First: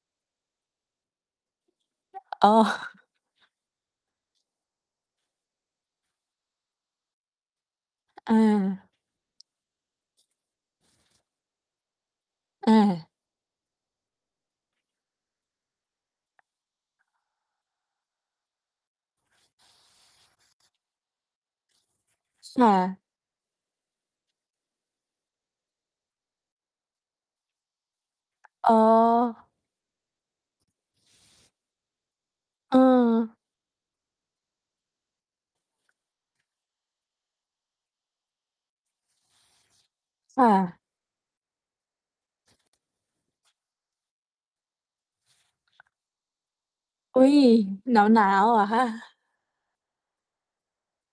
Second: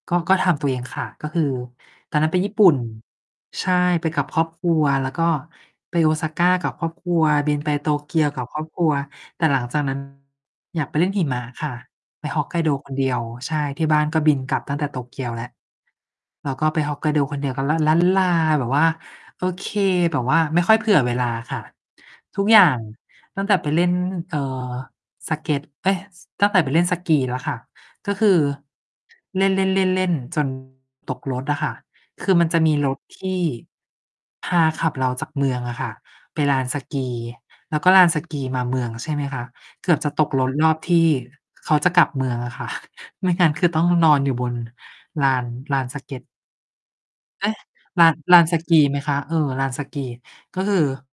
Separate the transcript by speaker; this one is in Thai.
Speaker 1: ก็ ก็ทำตัวเองค่ะ ก็คือตอนนั้นไป
Speaker 2: อ๋
Speaker 1: ญี
Speaker 2: อ
Speaker 1: ่ปุ่น ใช่ ไปกับครอบครัว แล้วก็ไป Osaka กับครอบครัว บินไป โตเกียวกับครอบค
Speaker 2: เออ
Speaker 1: รัว แต่หลังจาก นั้น อยากไปเล่นหิมะค่ะ ไป
Speaker 2: เ
Speaker 1: Hokkaido คนเ
Speaker 2: ออ
Speaker 1: ดียว ใช่ ที่บ้านก็บินกลับตั้งแต่โตเกียวแล้ว เราก็ไป Hokkaido คนเดียวก็ลัน ลั้นลา แบบว่า โอเค แบบว่าไม่ค่อย เผื่อเวลาค่ะ ทุก
Speaker 2: ค
Speaker 1: อย่า
Speaker 2: ่
Speaker 1: ง
Speaker 2: ะ
Speaker 1: ตั้งแต่ไปเล่น เอ่อ สเกต เอ๊ย ส ตั้งแต่ไปเล่นสกีแล้วค่ะ ก็คือ
Speaker 2: อ๋อ
Speaker 1: เล่น ๆ ๆ ๆ จน ตกรถอะค่ะ คือมันจะมี
Speaker 2: เ
Speaker 1: รถ ที
Speaker 2: ออ
Speaker 1: ่ พาขับเราจากเมืองอะค่ะ ไปลานสกี แล้วก็ลานสกีมาเมืองใช่ไหมคะ เกือบจะตก
Speaker 2: ค
Speaker 1: ร
Speaker 2: ่
Speaker 1: ถรอ
Speaker 2: ะ
Speaker 1: บที่เขาจะกลับเมืองอะค่ะ ไม่งั้นคือต้องนอนอยู่บนลาน ลานสเกต
Speaker 2: อุ๊ย
Speaker 1: เอ๊ะ
Speaker 2: ห
Speaker 1: ลาน
Speaker 2: นา
Speaker 1: ลา
Speaker 2: ว
Speaker 1: น
Speaker 2: ๆ
Speaker 1: ส
Speaker 2: เหรอ
Speaker 1: กี
Speaker 2: ค
Speaker 1: ไหมค
Speaker 2: ะ?
Speaker 1: ะ? เออ ลานสกี ก็คือ